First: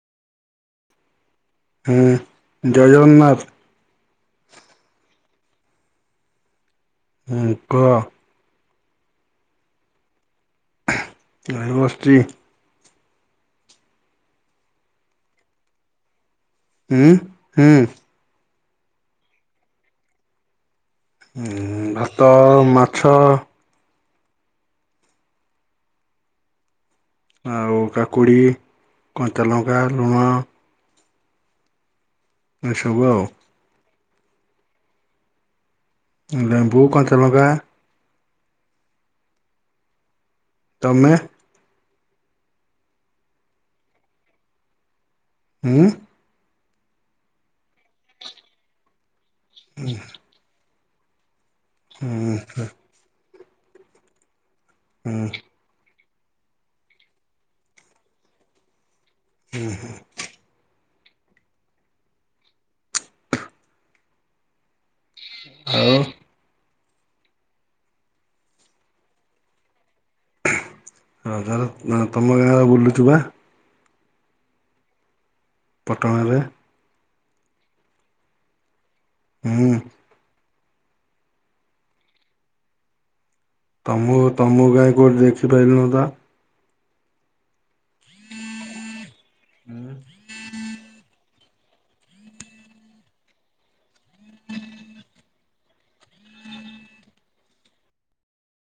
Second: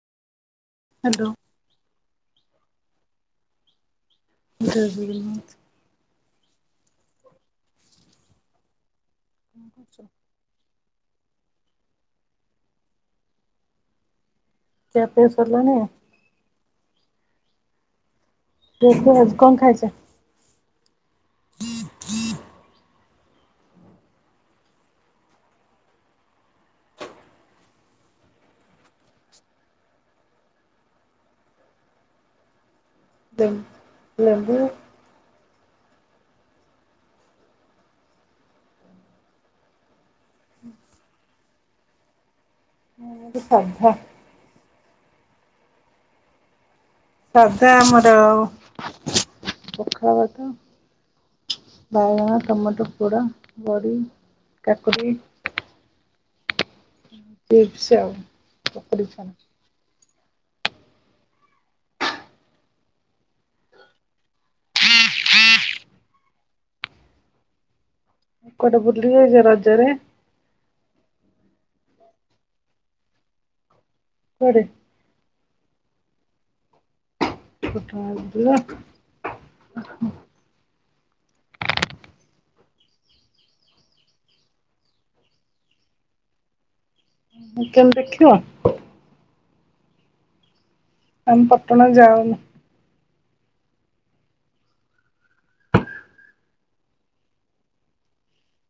Hello. ହୁଁ ଜୟ ଜଗନ୍ନାଥ। ଜୟ ଜଗନ୍ନାଥ। ହୁଁ କୁହ? କଣ କରୁଚ? ଘରେ ବାସଚି। ଖିଆପିଆ ସରଲାଣି? ହୁଁ ହୁଁ। [unintelligible] କଣ ଖାଇଚ? ଭାତ ମା ଛ। ଆଉ କାକୁଡ଼ି କଞ୍ଚାଲଙ୍କା ଲୁଣ। ଆ ସବୁ ଆଉ। ଲେମ୍ବୁ। ଲେମ୍ବୁ କଞ୍ଚାଲଙ୍କା। ତମେ? [unintelligible] ସାଧା। ଉଁ ସାଧା ଆମର। ହୁଁ ପାଖାଳଭାତ। ବାଇଗଣ ହୁଁ ଟମାଟ ପୋଡ଼ା। ବଡ଼ି କାକୁଡି। ଚିପ୍ସ ପକୁଡ଼ି ଛଣା। ଉଁ ହୁଁ। ଆଉ? କୋଉଟି ବୁଲିବଯ ରାଜରେ? ରାଜ ରେ ତମ ଗାଁରେ ବୁଲୁଚୁ ପା। କୁଆଡେ? ପଟଣାରେ। [unintelligible] ହୁଁ। ତମ ତମକୁ କାଇଁ କଉଠି ଦେଖିପାଇଲୁନୁତ। କେମିତି ତମେ ଦେଖିବ। ହୁଁ। ଆଉ ମୁଁ ପଟଣା ଯାଉନି।